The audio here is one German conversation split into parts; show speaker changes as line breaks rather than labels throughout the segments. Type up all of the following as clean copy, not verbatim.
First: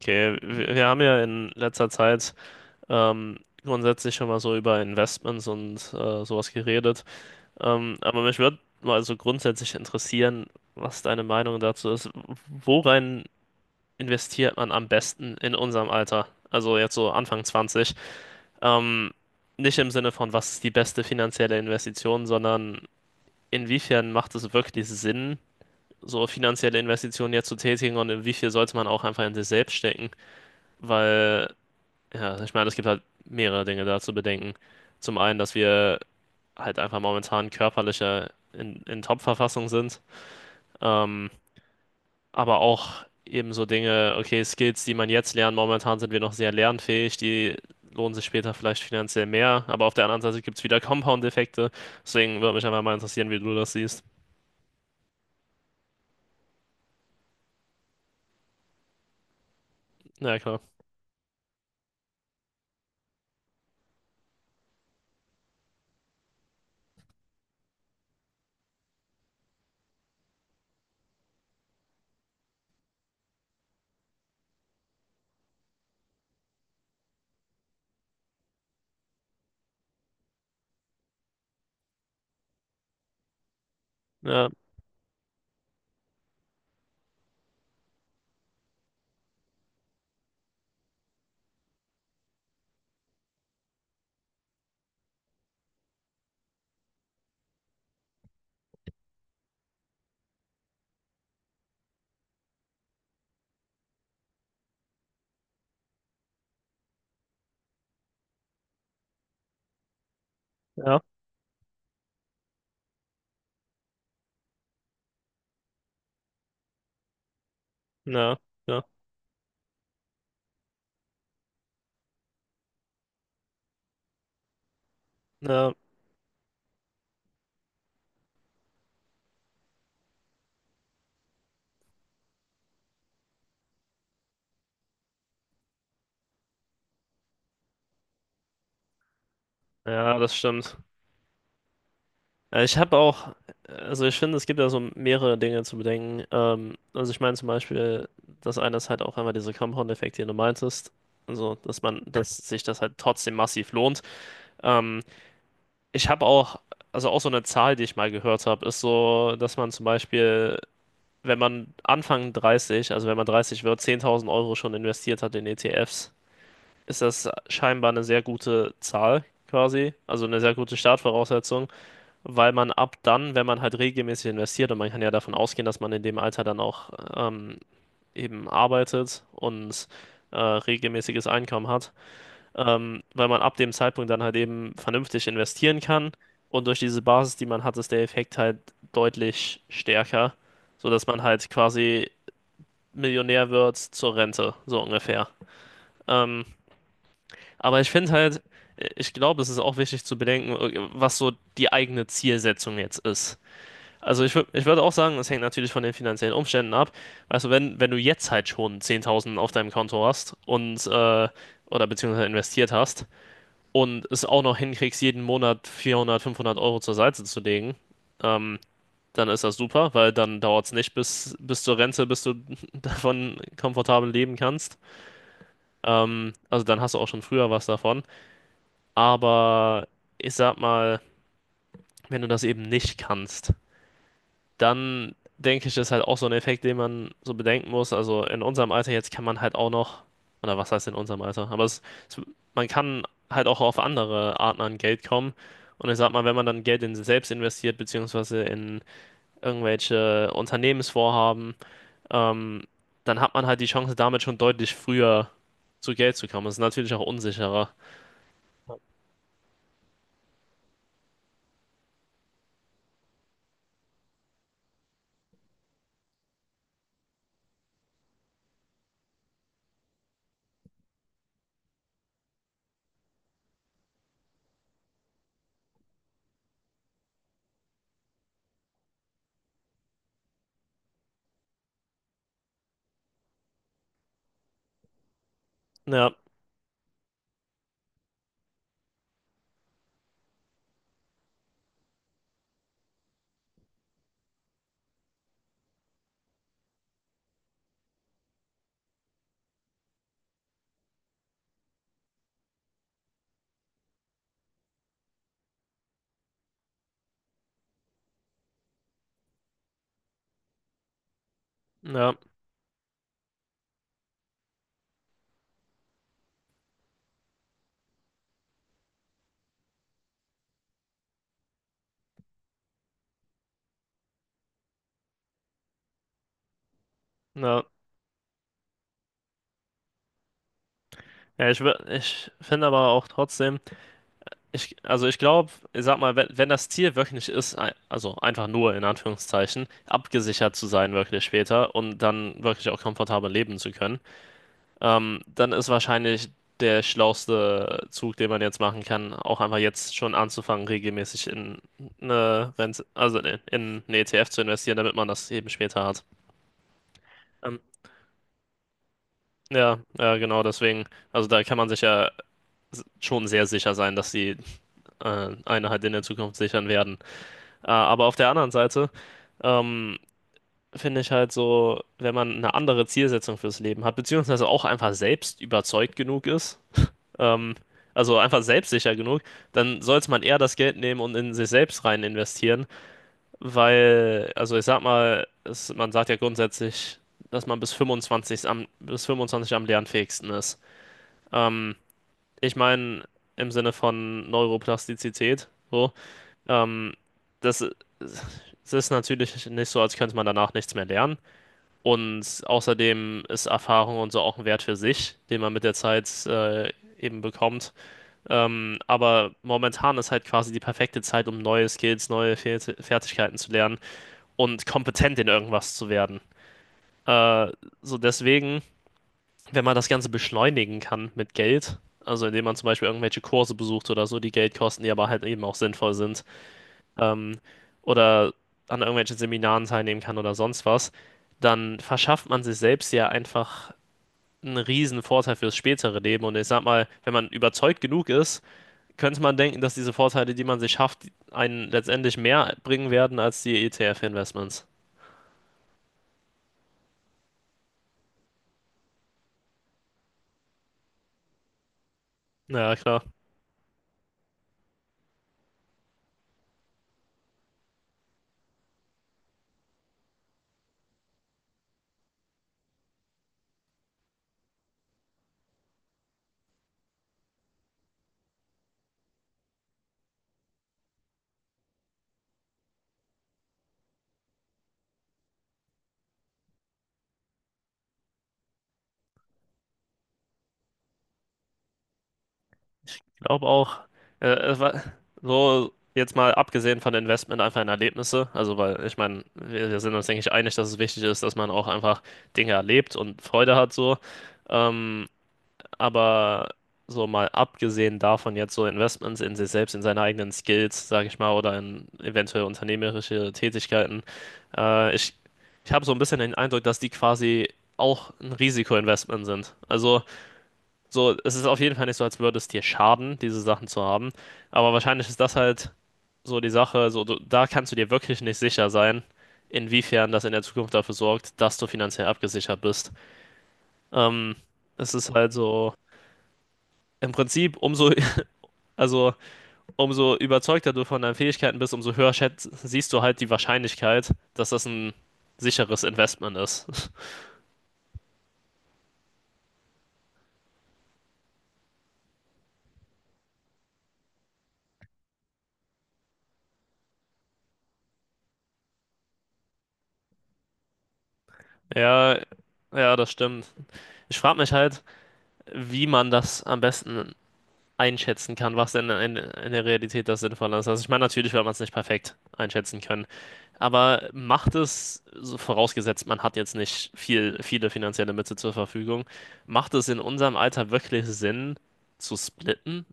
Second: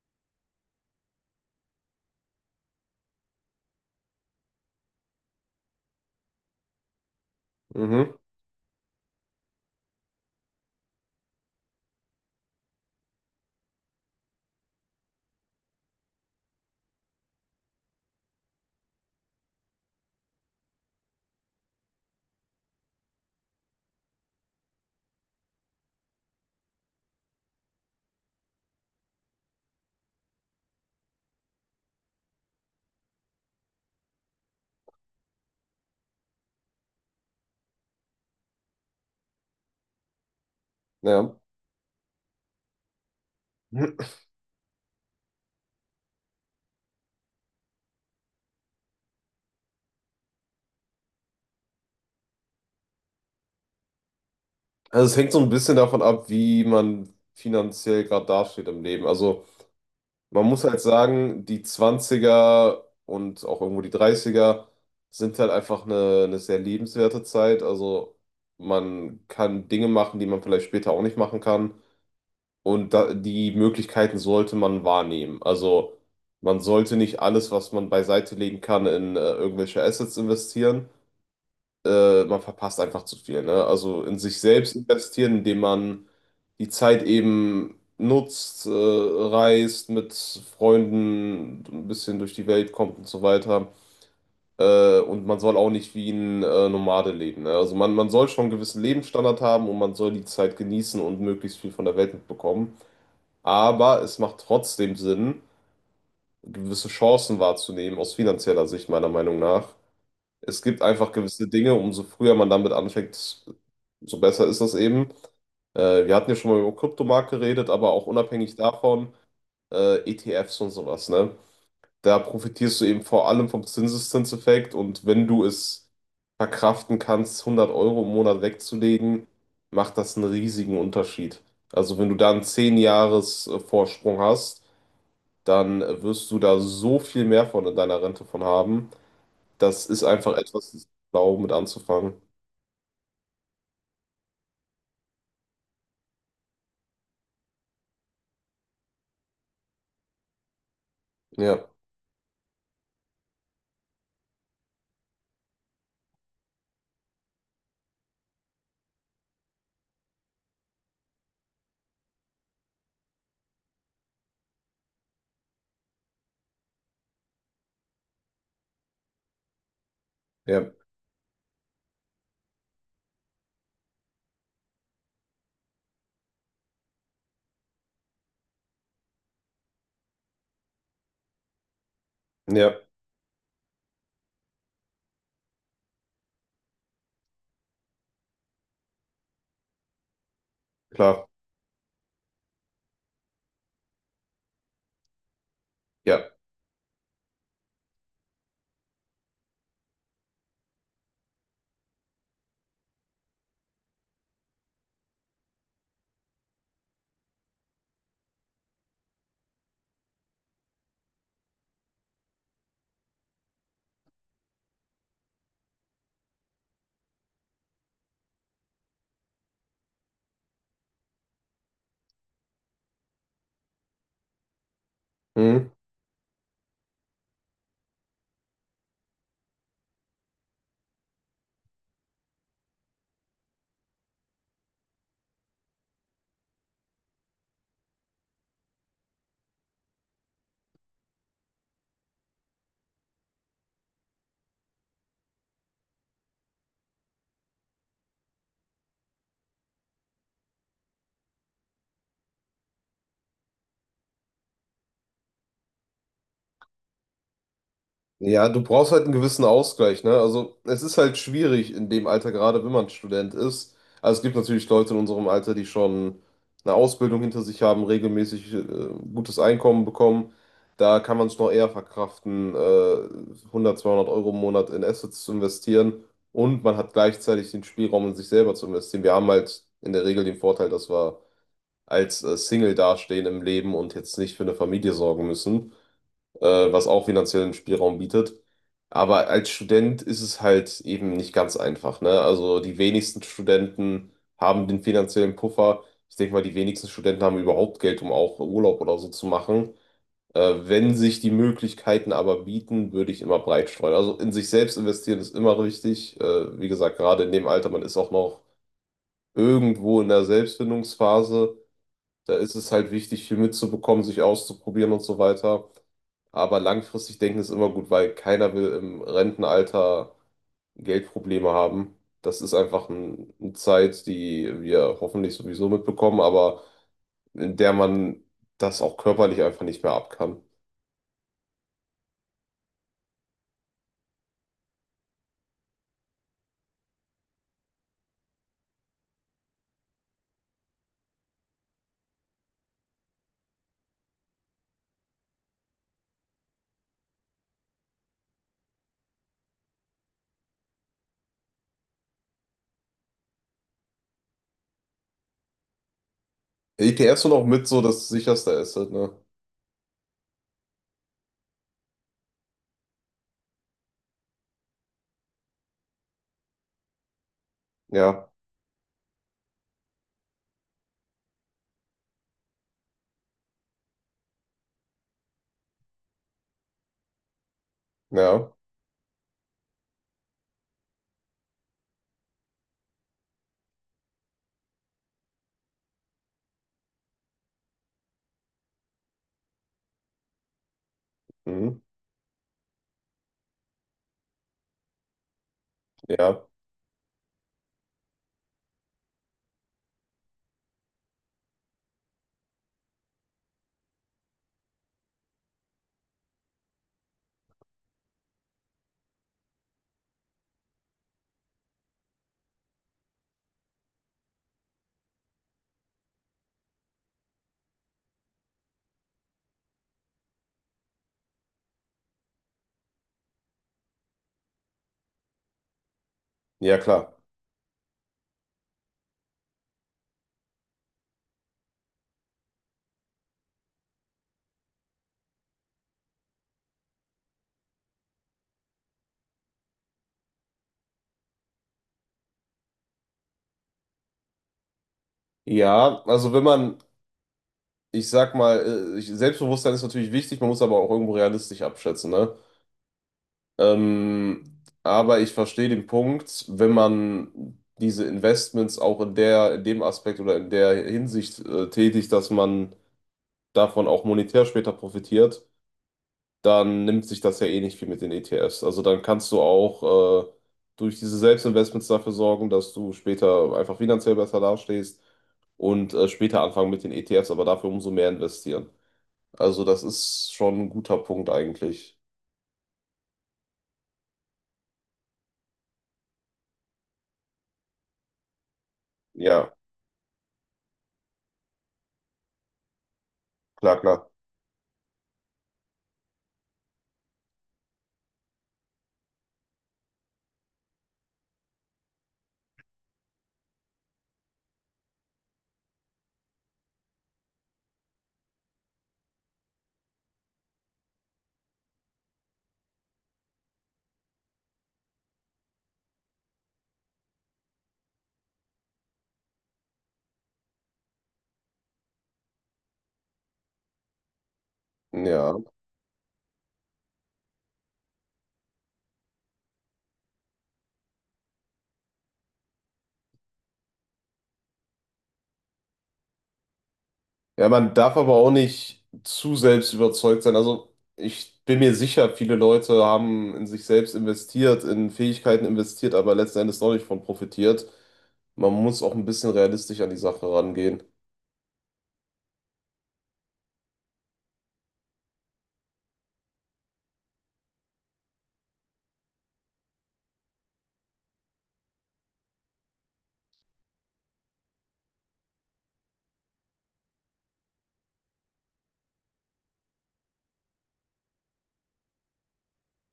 Okay, wir haben ja in letzter Zeit grundsätzlich schon mal so über Investments und sowas geredet.
Mhm,
Aber mich würde mal so grundsätzlich interessieren, was deine Meinung dazu ist. Worein Investiert man am besten in unserem Alter? Also jetzt so Anfang 20. Ähm, Nicht im Sinne von, was ist die beste finanzielle Investition, sondern inwiefern macht es wirklich Sinn, so finanzielle Investitionen jetzt zu tätigen und inwiefern sollte man auch einfach in sich selbst stecken? Weil Ja, ich meine, es gibt halt mehrere Dinge da zu bedenken. Zum einen, dass wir halt einfach momentan körperlicher in Top-Verfassung sind. Ähm,
ja.
aber auch eben so Dinge, okay, Skills, die man jetzt lernt, momentan sind wir noch sehr lernfähig, die lohnen sich später vielleicht finanziell mehr. Aber auf der anderen Seite gibt es wieder Compound-Effekte. Deswegen würde mich einfach mal interessieren, wie du das siehst.
Also es hängt so ein bisschen davon ab, wie man finanziell gerade dasteht im Leben. Also
Ja,
man
klar.
muss halt sagen, die Zwanziger und auch irgendwo die Dreißiger sind halt einfach eine sehr lebenswerte Zeit. Also man kann Dinge machen, die man vielleicht später auch nicht machen kann. Und da, die Möglichkeiten sollte man wahrnehmen. Also man sollte nicht alles, was man beiseite legen kann, in irgendwelche Assets investieren. Man verpasst einfach zu viel, ne? Also in sich
Ja,
selbst investieren, indem man die Zeit eben nutzt, reist, mit Freunden ein bisschen durch die Welt kommt und so weiter. Und man soll auch nicht wie ein Nomade leben, ne? Also man soll schon einen gewissen Lebensstandard haben und man soll die Zeit genießen und möglichst viel von der Welt mitbekommen. Aber es macht trotzdem Sinn, gewisse Chancen wahrzunehmen, aus finanzieller Sicht meiner Meinung nach. Es gibt
ja,
einfach gewisse Dinge, umso früher man damit anfängt, so besser ist das eben. Wir hatten ja schon mal über Kryptomarkt geredet, aber auch
ja,
unabhängig
ja,
davon, ETFs und sowas, ne? Da profitierst du eben vor allem vom Zinseszinseffekt und wenn du
ja,
es verkraften kannst, 100 Euro im Monat wegzulegen, macht das einen riesigen Unterschied. Also wenn du da einen 10-Jahres-Vorsprung hast, dann wirst du da so viel mehr von in deiner Rente von haben. Das ist
ja, das
einfach etwas,
stimmt.
das blau mit anzufangen.
Ich habe also ich finde, es gibt da so mehrere Dinge zu bedenken. Also ich meine zum Beispiel, das eine ist halt auch einmal dieser Compound-Effekt, den du meintest. Also,
Ja,
dass sich das halt trotzdem massiv lohnt. Ähm, Ich habe auch, also auch so eine Zahl, die ich mal gehört habe, ist so, dass man zum Beispiel, wenn man Anfang 30, also wenn man 30 wird, 10.000 Euro schon investiert hat in ETFs, ist das scheinbar eine sehr gute Zahl quasi, also eine sehr
ja,
gute Startvoraussetzung, weil man ab dann, wenn man halt regelmäßig investiert, und man kann ja davon ausgehen, dass man in dem Alter dann auch eben arbeitet und regelmäßiges Einkommen hat,
ja,
weil man ab dem Zeitpunkt dann halt eben vernünftig investieren kann und durch diese Basis, die man hat, ist der Effekt halt deutlich stärker, sodass man
klar,
halt quasi Millionär wird zur Rente, so ungefähr.
ja.
Ähm, aber ich finde halt, ich glaube, es ist auch wichtig zu bedenken, was so die eigene Zielsetzung jetzt ist. Ich würde auch sagen, es hängt natürlich von den finanziellen Umständen ab. Also wenn du jetzt halt schon 10.000 auf deinem Konto hast und oder beziehungsweise investiert hast und es auch noch hinkriegst, jeden Monat 400, 500 Euro zur Seite zu legen, ähm, dann ist das super, weil dann dauert es nicht bis zur Rente, bis du davon komfortabel leben kannst.
Mhm.
Also dann hast du auch schon früher was davon. Aber ich sag mal, wenn du das eben nicht kannst, dann denke ich, ist halt auch so ein Effekt, den man so bedenken muss. Also in unserem Alter jetzt kann man halt auch noch, oder was heißt in unserem Alter? Es, Man kann halt auch auf andere Arten an Geld kommen. Und ich sag mal, wenn man dann Geld in sich selbst investiert, beziehungsweise in irgendwelche Unternehmensvorhaben, ähm, dann hat man halt die Chance, damit schon deutlich früher zu Geld zu kommen. Das ist natürlich auch unsicherer.
Ja, du brauchst halt einen gewissen Ausgleich, ne? Also es ist halt schwierig in dem Alter, gerade wenn man Student ist. Also es gibt natürlich Leute in unserem Alter, die schon eine Ausbildung hinter sich haben, regelmäßig gutes Einkommen bekommen. Da kann man es noch eher verkraften, 100, 200 Euro im Monat in Assets zu investieren. Und man hat gleichzeitig den Spielraum, in sich selber zu investieren. Wir haben halt in der Regel den Vorteil, dass wir als Single dastehen im Leben und jetzt nicht für eine Familie sorgen müssen,
Ja,
äh, was auch finanziellen Spielraum bietet. Aber als Student ist es halt eben nicht ganz einfach, ne? Also die wenigsten Studenten haben den finanziellen Puffer. Ich denke mal, die wenigsten Studenten haben überhaupt Geld, um auch Urlaub oder so zu machen. Wenn sich die Möglichkeiten aber bieten, würde ich immer breit streuen. Also in sich selbst investieren ist immer wichtig. Wie gesagt, gerade in dem Alter, man ist auch noch irgendwo in der Selbstfindungsphase.
ja,
Da ist es halt wichtig, viel mitzubekommen, sich auszuprobieren und so weiter. Aber langfristig denken ist immer gut, weil keiner will im Rentenalter Geldprobleme haben. Das ist einfach eine Zeit, die wir hoffentlich sowieso mitbekommen, aber in
ja.
der man das auch körperlich einfach nicht mehr ab kann.
Ich finde aber auch trotzdem. Also ich glaube, ich sag mal, wenn das Ziel wirklich ist, also einfach nur in Anführungszeichen, abgesichert zu sein wirklich später und dann wirklich auch komfortabel leben zu können, dann ist wahrscheinlich der schlauste Zug, den man jetzt machen kann, auch einfach jetzt schon anzufangen, regelmäßig in eine Rente, in einen ETF zu investieren, damit man das eben später hat.
ETFs sind auch
Ähm,
mit so das sicherste Asset, ne?
ja, ja, genau, deswegen, also da kann man sich ja schon sehr sicher sein, dass die eine halt in der Zukunft sichern werden. Ah, aber auf der
Ja,
anderen Seite ähm, finde ich halt so, wenn man eine andere Zielsetzung fürs Leben hat, beziehungsweise auch einfach selbst überzeugt genug ist, ähm, also einfach
ja,
selbstsicher genug, dann sollte man eher das Geld nehmen und in sich selbst rein investieren, weil, also ich sag mal, es, man sagt ja grundsätzlich, dass man bis 25 am, bis 25 am lernfähigsten ist. Ähm,
mhm,
Ich meine, im Sinne von Neuroplastizität, so.
ja,
Ähm, das, Es ist natürlich nicht so, als könnte man danach nichts mehr lernen. Und außerdem ist Erfahrung und so auch ein Wert für sich, den man mit der Zeit eben bekommt. Aber momentan ist halt quasi die perfekte Zeit, um neue Skills, neue Fertigkeiten zu lernen und kompetent in irgendwas zu werden. Äh, Deswegen, wenn man das Ganze beschleunigen kann mit Geld, also indem man zum Beispiel irgendwelche Kurse besucht oder so, die Geld kosten, die aber halt eben auch sinnvoll sind,
ja, klar.
ähm, oder an irgendwelchen Seminaren teilnehmen kann oder sonst was, dann verschafft man sich selbst ja einfach einen riesen Vorteil fürs spätere Leben. Und ich sag mal, wenn man überzeugt genug ist, könnte man denken, dass diese Vorteile, die man sich schafft, einen letztendlich mehr bringen werden als die ETF-Investments.
Ja, also wenn man, ich sag mal, Selbstbewusstsein ist natürlich wichtig, man muss aber auch irgendwo realistisch abschätzen, ne?
Ja, klar.
Ähm, aber ich verstehe den Punkt, wenn man diese Investments auch in dem Aspekt oder in der Hinsicht tätigt, dass man davon auch monetär später profitiert, dann nimmt sich das ja eh nicht viel mit den ETFs. Also dann kannst du auch durch diese Selbstinvestments dafür sorgen, dass du später einfach finanziell besser dastehst und später anfangen mit den ETFs, aber dafür umso mehr investieren. Also das ist schon ein guter Punkt eigentlich.
Ich glaube auch, äh, es war- so jetzt mal abgesehen von Investment einfach in Erlebnisse. Also, weil ich meine,
Ja,
wir sind uns, denke ich, einig, dass es wichtig ist, dass man auch einfach Dinge erlebt und Freude hat
klar,
so.
klar.
Ähm, Aber so mal abgesehen davon jetzt so Investments in sich selbst, in seine eigenen Skills, sage ich mal, oder in eventuell unternehmerische Tätigkeiten, äh, ich, ich habe so ein bisschen den Eindruck, dass die quasi auch ein Risikoinvestment sind. Also so, es ist auf jeden Fall nicht so, als würde es dir schaden, diese Sachen zu haben. Aber wahrscheinlich ist das halt so die Sache, so du, da kannst du dir wirklich nicht sicher sein, inwiefern das in der Zukunft dafür sorgt, dass du finanziell abgesichert bist. Ähm, Es ist halt
Ja.
so. Im Prinzip, umso Also, Umso überzeugter du von deinen Fähigkeiten bist, umso höher siehst du halt die Wahrscheinlichkeit, dass das ein sicheres Investment ist.
Ja, man darf aber auch nicht zu selbst überzeugt sein. Also ich bin mir sicher, viele Leute haben in sich selbst investiert, in Fähigkeiten investiert, aber letzten Endes noch nicht von profitiert. Man muss auch ein bisschen realistisch an die Sache rangehen.
Ja, ja, das stimmt. Ich frage mich halt, wie man das am besten einschätzen kann, was denn in der Realität das Sinnvolle ist. Also, ich meine, natürlich wird man es nicht perfekt einschätzen können. Aber macht es, so vorausgesetzt, man hat jetzt nicht viel, viele finanzielle Mittel zur Verfügung, macht es in unserem Alter wirklich Sinn zu splitten?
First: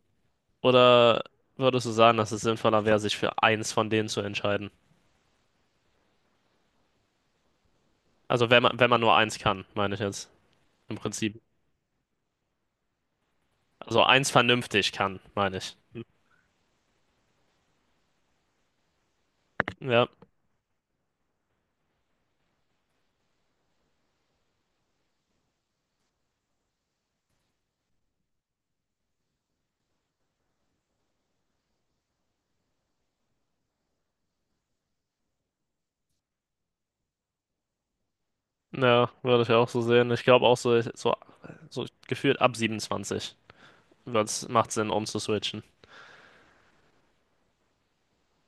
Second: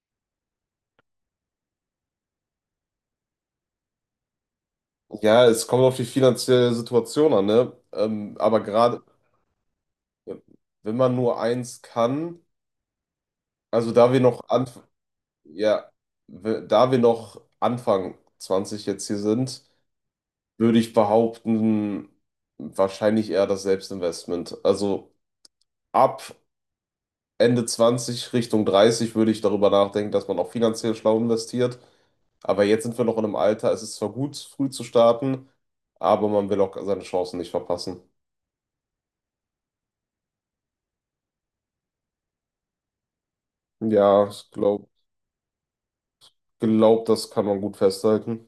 Oder würdest du sagen, dass es sinnvoller wäre, sich für eins von denen zu entscheiden?
Ja, es kommt auf die finanzielle Situation an, ne? Aber
Wenn man
gerade,
nur eins kann, meine ich jetzt.
ja,
Im
wenn man
Prinzip.
nur eins kann, also
Also
da wir
eins
noch anf
vernünftig kann, meine ich.
ja, da wir noch Anfang 20 jetzt hier sind,
Ja,
würde ich behaupten, wahrscheinlich eher das Selbstinvestment. Also ab Ende 20 Richtung 30 würde ich darüber nachdenken, dass man auch finanziell schlau investiert. Aber jetzt sind wir noch in einem Alter, es ist zwar gut, früh zu starten, aber man will auch seine Chancen nicht verpassen.
ja, würde ich auch so sehen. Ich glaube auch so gefühlt ab 27
Ja,
wird's,
ich
macht
glaube,
Sinn, umzuswitchen.
glaub, glaub, das kann man gut festhalten.